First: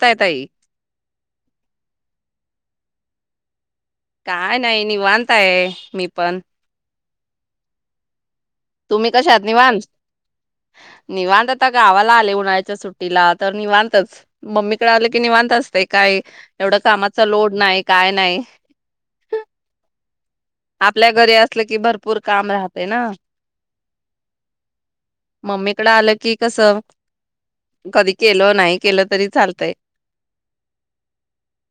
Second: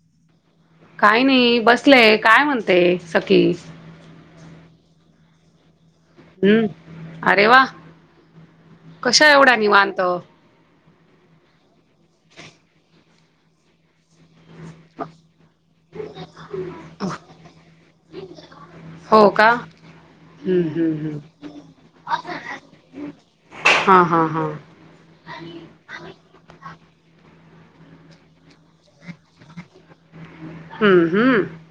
ताय ताई काही नाही बसलेय, काय म्हण ते सखी काय नाही निवांत आहे मी पण हम्म अरे वा! तुम्ही कशा कशात एवढ्या निवांत? निवांत आता गावाला आले, उन्हाळ्याच्या सुट्टीला तर निवांतच. मम्मीकडे आलं की निवांत असतय काय एवढं कामाचा लोड नाही काय नाही. हो का हम्म हम्म आपल्या हम्म घरी असलं कि भरपूर काम राहते ना हा हा हा मम्मीकडे आलं की कस कधी केलं नाही केल तरी चालतय. हम्म हम्म हम्म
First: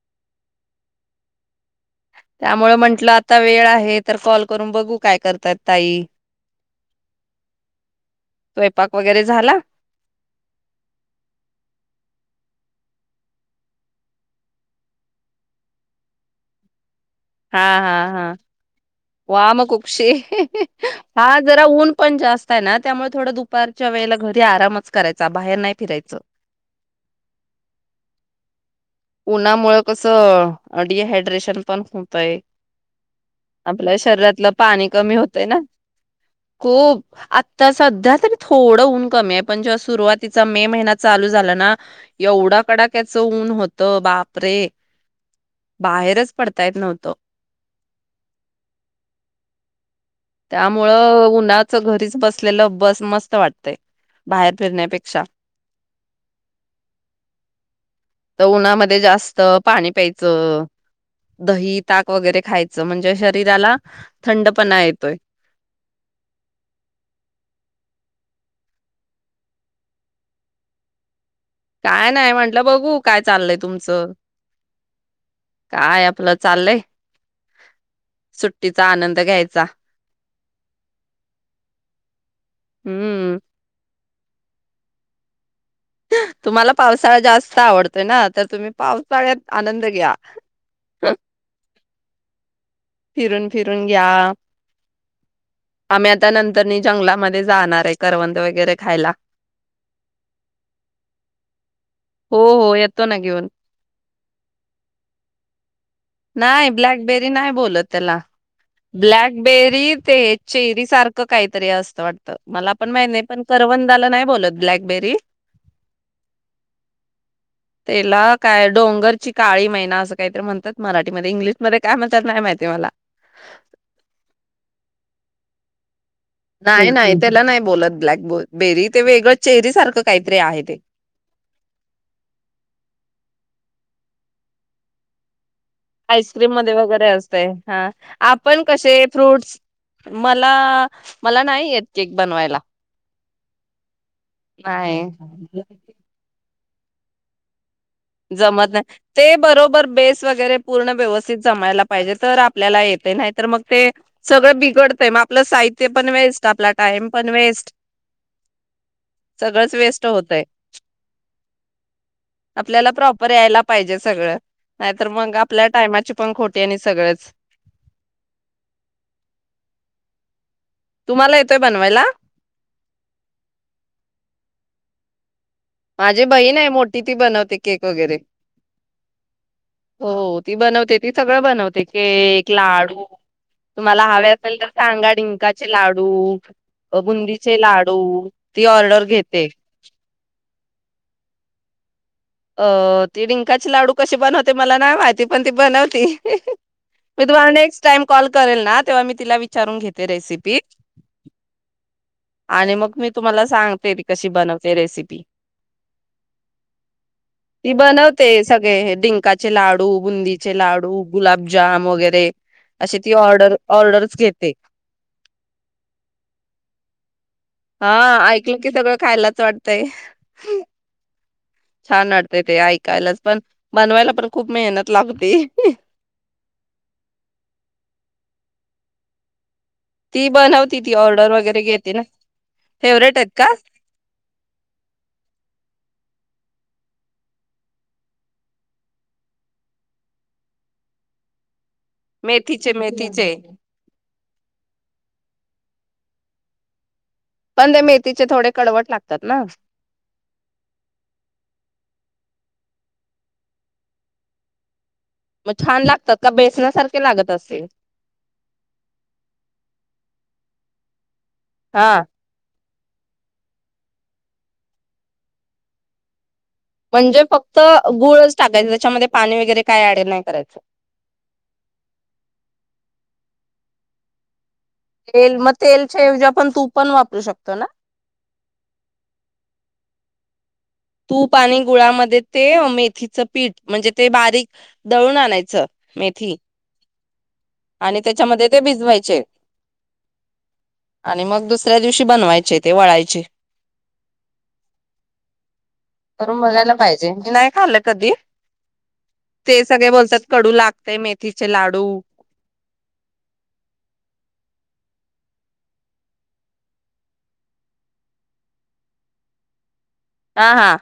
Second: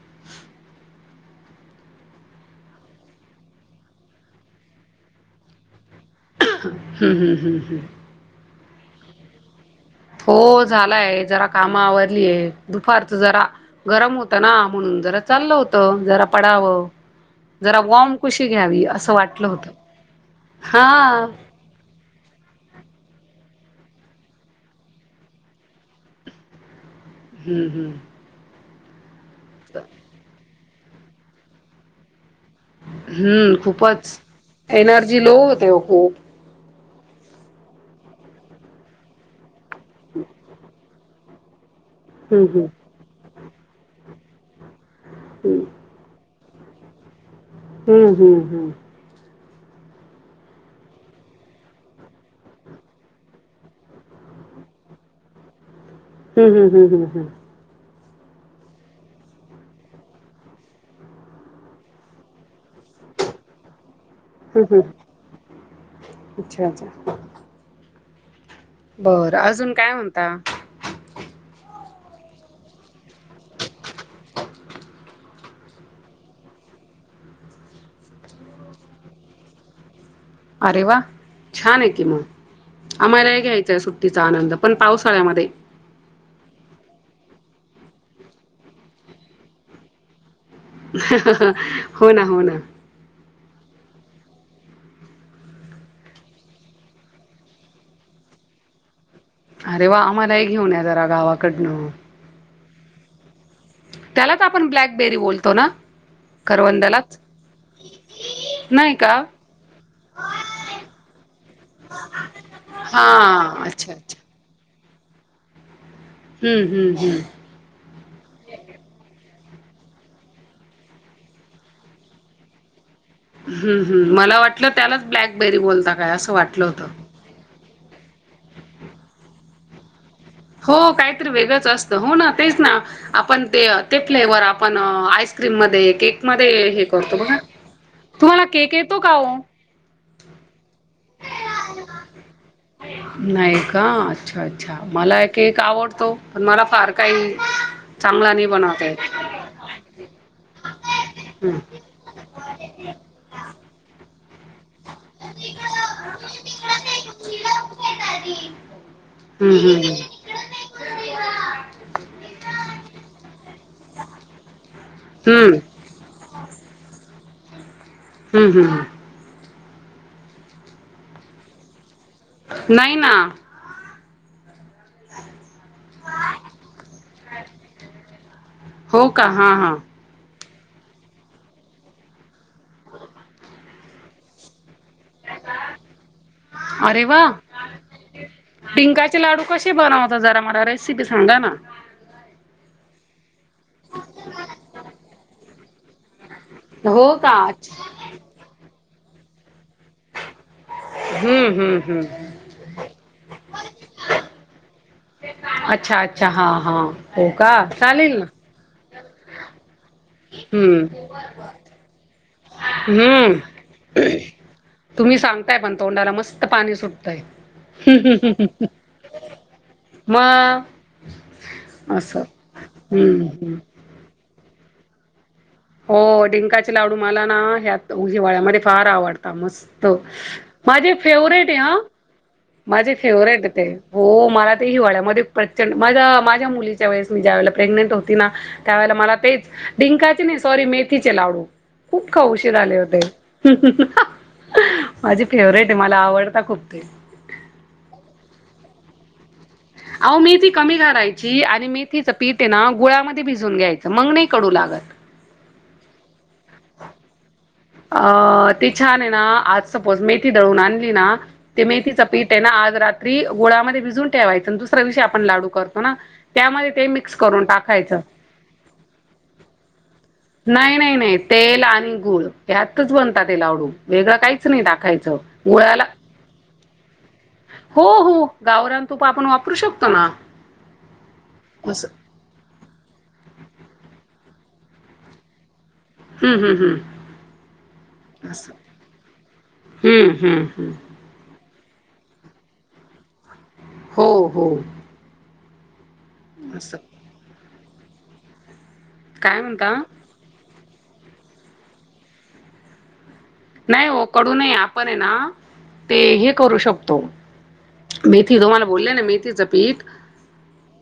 त्यामुळे म्हंटलं आता वेळ आहे तर कॉल करून बघू, काय करतायत ताई? हम्म हम्म हम्म हम्म स्वयंपाक वगैरे झाला? हो झालाय जरा कामा आवरलीय, दुपारच जरा गरम होत ना म्हणून जरा चाललं होत जरा पडावं हा जरा हा वॉम हा कुशी घ्यावी. असं वाटलं वाम होतं खूपशी हा जरा ऊन पण जास्त आहे ना. त्यामुळे थोडं दुपारच्या वेळेला घरी आरामच करायचा बाहेर नाही फिरायच? हम्म -हम्म. उन्हामुळं कसं. डिहायड्रेशन पण होतयं. हम्म खूपच पाणी कमी एनर्जी लो होतय ना होते ओ. खूप आता सध्या तरी थोडं ऊन कमी हाय बघ, पण ज्या सुरुवातीचा मे महिन्यात पण चालू झालं ना. हम्म एवढां हम्म कडाक्याच ऊन होत तो बापरे! हम्म बाहेरच, पडता येत नव्हत, हम्म हम्म हम्म. त्यामुळं उन्हाच घरीच बसलेलं बस मस्त वाटतयं बाहेर फिरण्यापेक्षा, हम्म हम्म हम्म हम्म हम्म. तर उन्हामध्ये जास्त पाणी प्यायचं. दही, ताक वगैरे खायचं म्हणजे शरीराला, थंड हम्म, पणा हम्म. येत अच्छा, अच्छा. बरं अजून काय म्हणता. काय नाही म्हंटलं बघू, काय चाललयं तुमचं काय आपलं चाललयं सुट्टीचा आनंद घ्यायचा. अरे वा! छान आहे कि मगं, आम्हाला हम्म. हे घ्यायचं आहे सुट्टी सुट्टीचा आनंद पण पावसाळ्यामध्ये, तुम्हाला पावसाळा जास्त आवडतोय, ना तर तुम्ही पावसाळ्यात आनंद घ्या. [unintelligible] हो ना, हो ना, फिरून, फिरून घ्या आम्ही आता नंतरनी जंगलामध्ये जाणार आहे. करवंद वगैरे खायला. अरे वा! आम्हालाही घेऊन या जरा गावाकडनं, हो हो येतो ना घेऊन. त्यालाच आपण ब्लॅकबेरी बोलतो ना नाही करवंदलाच, ब्लॅकबेरी नाही बोलत ब्लॅकबेरी ते चेरी सारख काहीतरी असत वाटत. मला पण माहित हा नाही. पण अच्छा करवंदाला अच्छा नाही बोलत. ब्लॅकबेरी. हम्म हम्म हम्म त्याला काय डोंगरची, काळी मैना, असं काहीतरी म्हणतात. मराठीमध्ये इंग्लिशमध्ये काय म्हणतात नाही माहिती,. ते मला, ह्म ह्म मला वाटलं त्यालाच ब्लॅकबेरी बोलता काय अस नाही नाही त्याला नाही बोलत, ब्लॅकबो बेरी ते वेळं चेरी सारखं, काहीतरी आहे ते हो काहीतरी वेगळंच असतं हो ना तेच ना आपण ते ते फ्लेवर आपण आइस आईस्क्रीम मध्ये वगैरे असते, हा तुम्हाला आपण केक कसे येतो का ओ? फ्रूट्स मला मला नाही येत केक बनवायला. नाही का? अच्छा अच्छा मला नाही एक केक आवडतो पण मला फार काही चांगला जमत बनवता नाही येत. ते बरोबर बेस वगैरे पूर्ण व्यवस्थित हं. जमायला पाहिजे तर आपल्याला येत नाही तर मग ते सगळ बिघडतय मग आपलं साहित्य पण वेस्ट आपला टाइम पण वेस्ट हं सगळच हं. वेस्ट होतय प्रॉपर यायला पाहिजे सगळं नाही तर मग हं. आपल्या टायमाची पण खोटी आहे आणि सगळेच हम्म हम् हम् तुम्हाला येतोय बनवायला नाहीना माझी बहीण आहे मोठी ती बनवते केक वगैरे हो का? हां हां. हो ती बनवते ती सगळं बनवते केक लाडू तुम्हाला हवे असेल तर सांगाडिंकाचे लाडू अरे वा! बुंदीचे लाडू ती ऑर्डर घेते रेी बसांडा ना अ तिडींग च लाडू कशी बनवते मला नाही माहिती पण ती बनवती हो मी का? तुम्हाला नेक्स्ट अच्छा. टाइम कॉल करेल ना तेव्हा म तिला विचारून घेते रेसिपी हं हं हं. आणि म मी तुम्हाला सांगते ती कशी बनवते रेसिपी अच्छा अच्छा हा हा हो का ती चालेल ना बनवते सगळे डंकाचे लावड हम्म बु हम्म लाड तुम्ही सांगताय पण तोंडाला मस्त गुजम पाणी सुटतंय वड मग ख छान असं अडते ते ऐकायलाच हम्म पण हम्म बनवायला पण खूप मेहनत लागते हो डंकाचे लाडू मला ना ह्यात उझवाळ्यामध्ये फार आवडता मस् ती बनवती माझे ती ऑर्डर फेवरेट आहे वगैरे ह घेते ना. माझे आहेत फेवरेट का? ते हो मला ते हिवाळ्या मध्ये प्रचंड माझ माझ व प्र हो त्या मला. सॉरी मेथी चलावू. खूप खौशीर मेथीचे आले होते. मेथीचे माझी फेवरेट आहे मला आवडता खूप ते पण ते मेथीचे थोडे कडवट लागतात ना. अहो मेथी कमी घालायची आणि मेथीच पीठे ना गुळामध्ये भिजून घ्यायचं मंगणे कडू लागत. मग छान लागतात का बेसण्यासारखे लागत अस. अ ते छान आहे ना आज सपोज मेथी दळून आण. ते ना ते हा मेथीच पीठ आहे ना आज रात्री त्रि गोळामध्ये भिजून ठेवायच दुसऱ्या दिवशी आपण लाडू करतो ना त्यामध्ये ते मिक्स म्हणजे करून फक्त टाकायचं. गुळच टाकायचे त्याच्यामध्ये पाणी वगैरे काय ॲड नाही? करायचं नाही, नाही, नाही, तेल आणि गुळ त्यातच बनत. लाडू वेगळं कायच तेल मग तेलच्याऐवजी आपण तूप पण वापरू शकतो. ना हो, हो गावरान तूप आपण वापरू शकतो. शकतो ना तूप आणि असं गुळामध्ये ते मेथीचं पीठ म्हणजे ते बारीक दळून आणायचं. हुं, मेथी हुं, हुं. आणि तेच्यामध्ये ते भिजवायचे हं, हं, हं. आणि मग दुसर दुसऱ्या दिवशी बनवायचे ते वळायचे हो, हो. करून बघायला असं. पाहिजे की नाही खाल कधी? काय ते म्हणता? सगळे बोलतात कडू लाग ते मेथीचे लाडू नाही हो कडू नाही आपण हेना ते हे करू शकतो मेथी तुम्हाला बोले ना मेथीचं पीठ हा, हा.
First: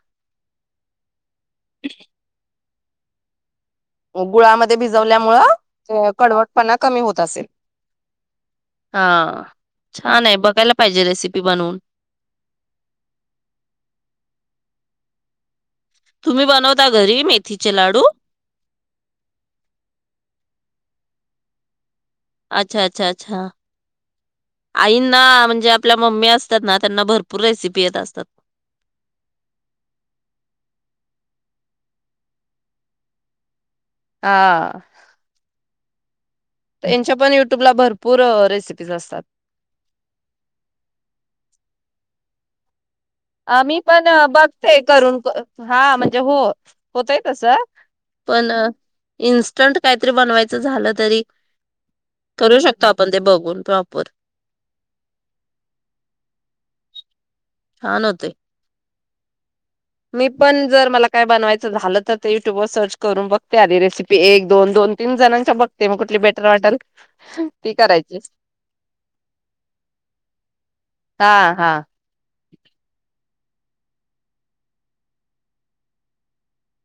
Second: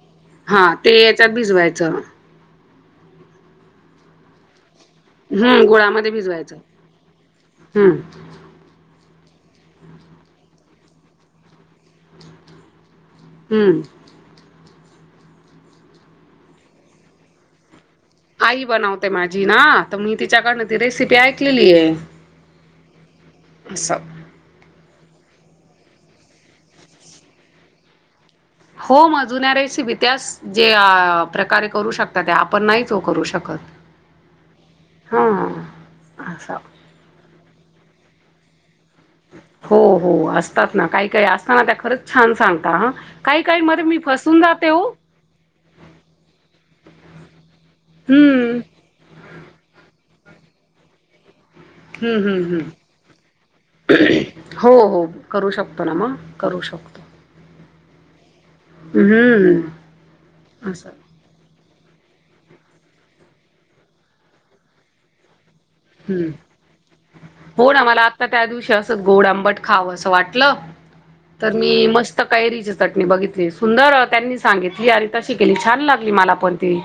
हा ते भिजवायचं गुळा म ध्ये भिजवल्यामुळ हम्म गुळामध्ये भिजवायचं कडवटपणा कमी होत आसेल हम्म हा छान आहे बघायला पाहिजे रेसिपी बनवून. हुं. तुम्ही बनवता घरी मेथीचे लाडू? आई बनवते माझी ना त मी तिच्याकडनं ती रेसिपी ऐकलेली आहे. अच्छा, अच्छा अच्छा आसं आईंना म्हणजे आपल्या मम्मी असतात ना त्यांना भरपूर रेसिपी येत असतात. हो मग जुन्या रेसिपी त्याच जे प्रकारे करू शकतात त्या आपण नाहीच करू शकत. हा. हा असं त्यांच्या पण युट्यूबला भरपूर [unintelligible] हो, हो आसतात ना काही काही असताना त्या खरच छान सांगता हं आ मी पण बघते करून हा म्हणजे हो होतय तसं पण हम्म इनस संट कायतरी बनवायचं झालं तरी हुं, हुं, करू शकतो आपण ते बघून प्रॉपर हुं हो हो करू शकतो ना मग करू शकतो. छान होतय. हुं. मी पण जर मला काय बनवायच झालं तर ते युट्यूब वर सर्च करून बघते आधी रेसिपी एक-दोन, दोन-तीन जणांच्या बघ हुं हो ना मला करायची आता त्या दिवशी असं गोड आंबट खावं असं वाटलं हा तर हा मी मस्त कैरीची चटणी बघित ली सुंदर त्यांनी सांगितली आणि तशी केली छान लागली मला पण ती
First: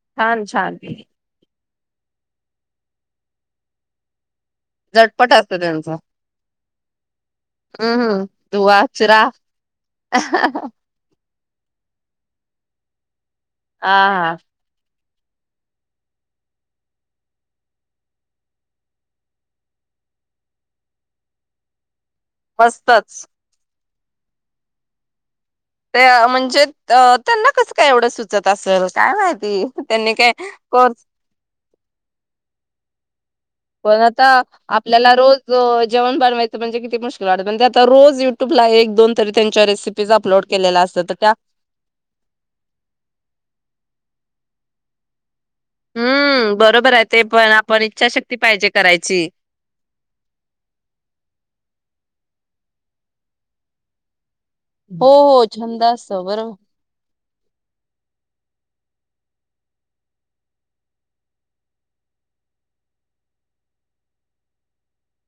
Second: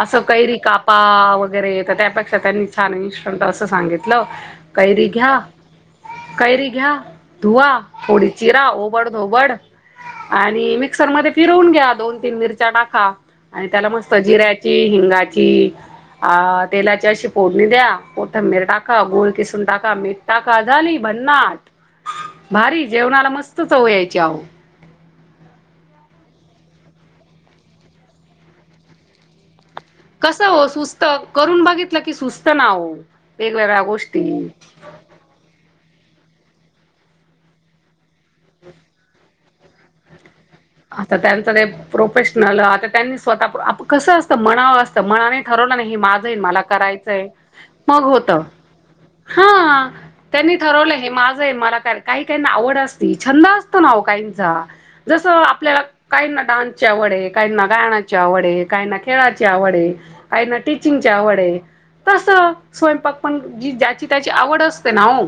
असं छान कैरी छान कापा वगैरे तर त्यापेक्षा त्यांनी छान इन्स ट आसं सांगितलं कैरी झटपट घ्या असतं त्यांचं कैरी घ्या धुवा हम्म हम्म थोडी चिरा धुवा चिरा ओबड-धोबड आणि मिक्सर मध्ये फिरवून घ्या दोन तीन मिरच्या टाका. आणि त्याला मस्त हा जिऱ्याची, हिंगाची, की आ तेलाची अशी फोडणी द्या. मोठं मीठ टाका गोल किसून टाका मीठ टाका झाली भन्नाट. भारी मस्तच जेवणाला मस्त चव याय [unintelligible] त्या म्हणजे अ त्यांना कसं काय एवढं सुचत आसल काय माहिती? त्यांनी काय कसं हो सुस्त कोर्स करून बघितलं की सुस्त ना ओ पण आता आपल्याला रोज जेवण बनवायचं म्हणजे किती मुश्किल वाटत पण ते आता रोज युट्यूबला एक दोन तरी त्यांच्या रेसिपीज अपलोड केलेल्या असतात तर आता त्या त्यांचं ते प्रोफेशनल आता त्यांनी स्वतः आप कस आस मनावरं असतं मनाने ठरवलं नाही हे माझं हे न हम्म मला बरोबर आहे ते करायचंय, पण आपण मग होत. इच्छाशक्ती पाहिजे करायची. हा त्यांनी ठरवलं हे माझं आहे मला करा काही काही ना आवड असती छंद असतो ना ओ काही चा हो जस आ हो आपल्याला छंद असतो काही ना बरोबर. डान्सची आवड आहे. काहींना गाण्याची आवड आहे, काहींना खेळाची आवड आहे, काहींना टीचिंगची आवड आहे तस स्वयंपाक पण जी ज्याची त्याची आवड असते ना ओ.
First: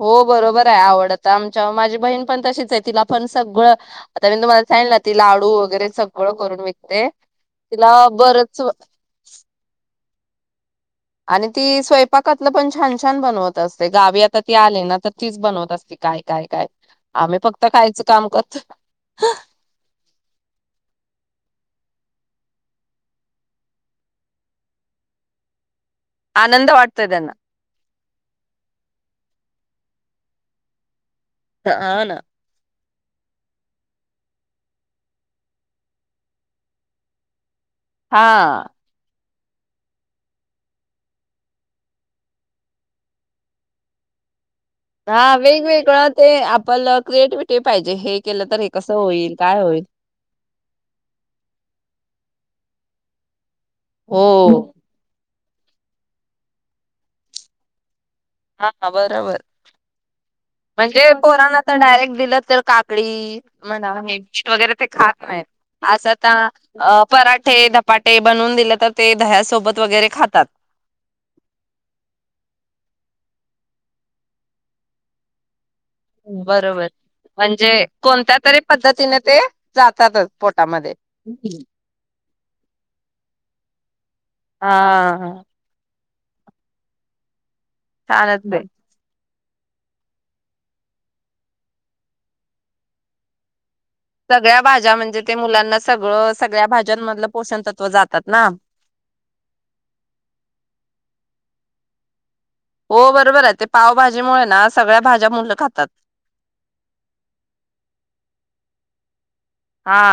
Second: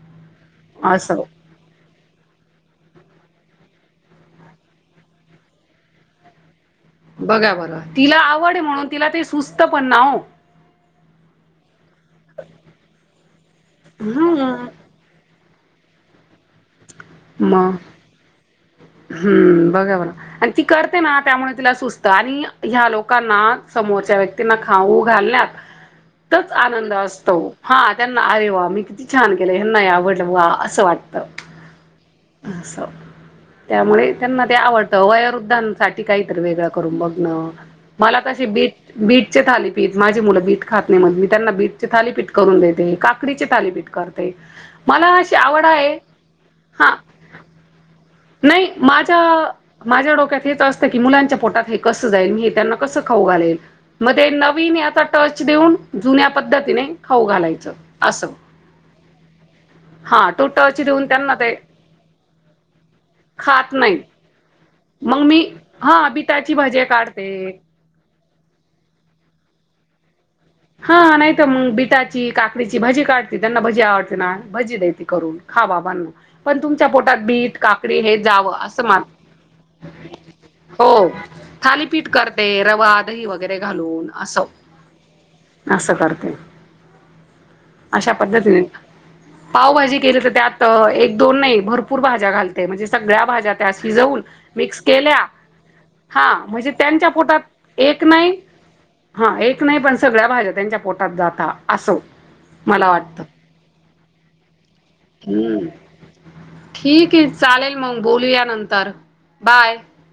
हो बरोबर आहे असं. आवडत आमच्या माझी बहीण पण तशीच आहे तिला पण सगळं, आता मी तुम्हाला सांगल ना ती लाडू वगैरे सगळं करून विक बघा बघा तिला आवड आहे म्हणून तिला ते सुचतं पण ना ओ. आणि ती स्वयंपाकातल पण छान छान बनवत असते गावी आता ती हं. आली ना तर तीच बनवत असते काय, काय, काय. आम्ही फक्त मग खायच काम करतोयं हं. बघा बरं. आणि ती करते ना त्यामुळे तिला सुचतं आणि ह्या लोकांना समोरच्या व्यक्तींना खाऊ घालण्यात तच आनंद वाटतोय त्यांना असतो हा त्यांना अरे वा! मी किती छान गेल्या हेंना हे आवडलं वा असं वाटतं. त अं न असं त्यामुळे त्यांना ते आवडतं वयोवृद्धांसाठी काहीतरी वेगळं करून बघणं मला कशी हा. बीट, बीट चे थालीपीठ माझे मुलं बीट खात नाही म्हणून मी त्यांना बीटचे थालीपीठ करून देते. काकडीचे थालीपीठ करते. मला हा अशी आवड आहे वेगवेगळं ते हा आपलं क्रिएटिव्हिटी पाय नाही माझ्या, माझ्या डोक्यात हेच असतं की मुलांच्या पोटात हे कसं जाईल? मी त्यांना कसं खाऊ घालेल? मध्ये हो. नवीन याचा टच देऊन, जुन्या पद्धतीने खाऊ घालायचं. असं हा बरोबर. हा तो टच देऊन म्हणजे त्यांना ते पोरांना तर डायरेक्ट दिल तर काकडी अं खात मनाव नाही नीट से वगैरे ते खात मग नाहीत मी हा असं तर बिटाची भजे अं काढते. पराठे, धपाटे बनवून दिले तर ते दह्यासोबत वगैरे खातात. हां नाही तर मग बीटाची, काकडीची भजी काढते त्यांना भजी आवडते ना, भजी देते करून खा बा पण, पण बरोबर तुमच्या पोटात बीट, म्हणजे काकडी हे कोणत्या जावं तरी असं माझं. पद्धतीने ते जातातच हो पोटामध्ये. थालीपीठ करते रवा, दही वगैरे घालून आसं. हा आसं करा. [inaudible] अशा चालत पद्धतीने नाही. पावभाजी केली तर त्यात एक, दोन नाही भरपूर भाज्या घालते म्हणजे सगळ्या भाज्या त्या शिजवून, सगळ्या मिक्स भाज्या केल्या म्हणजे ते मुलांना सगळं हां सगळ्या म्हणजे त्यांच्या भाज्यांमधलं पोटात पोषण तत्व एक जातात नाही, ना. हां एक नाही पण भाज्या त्यांच्या पोटात जाता आसो. हो बरोबर ये ते पाव भाजीमुळे ना सगळ्या भाज्या मुलं खातात. ठीक ये चालेल मंग बोलूया नंतर बाय हा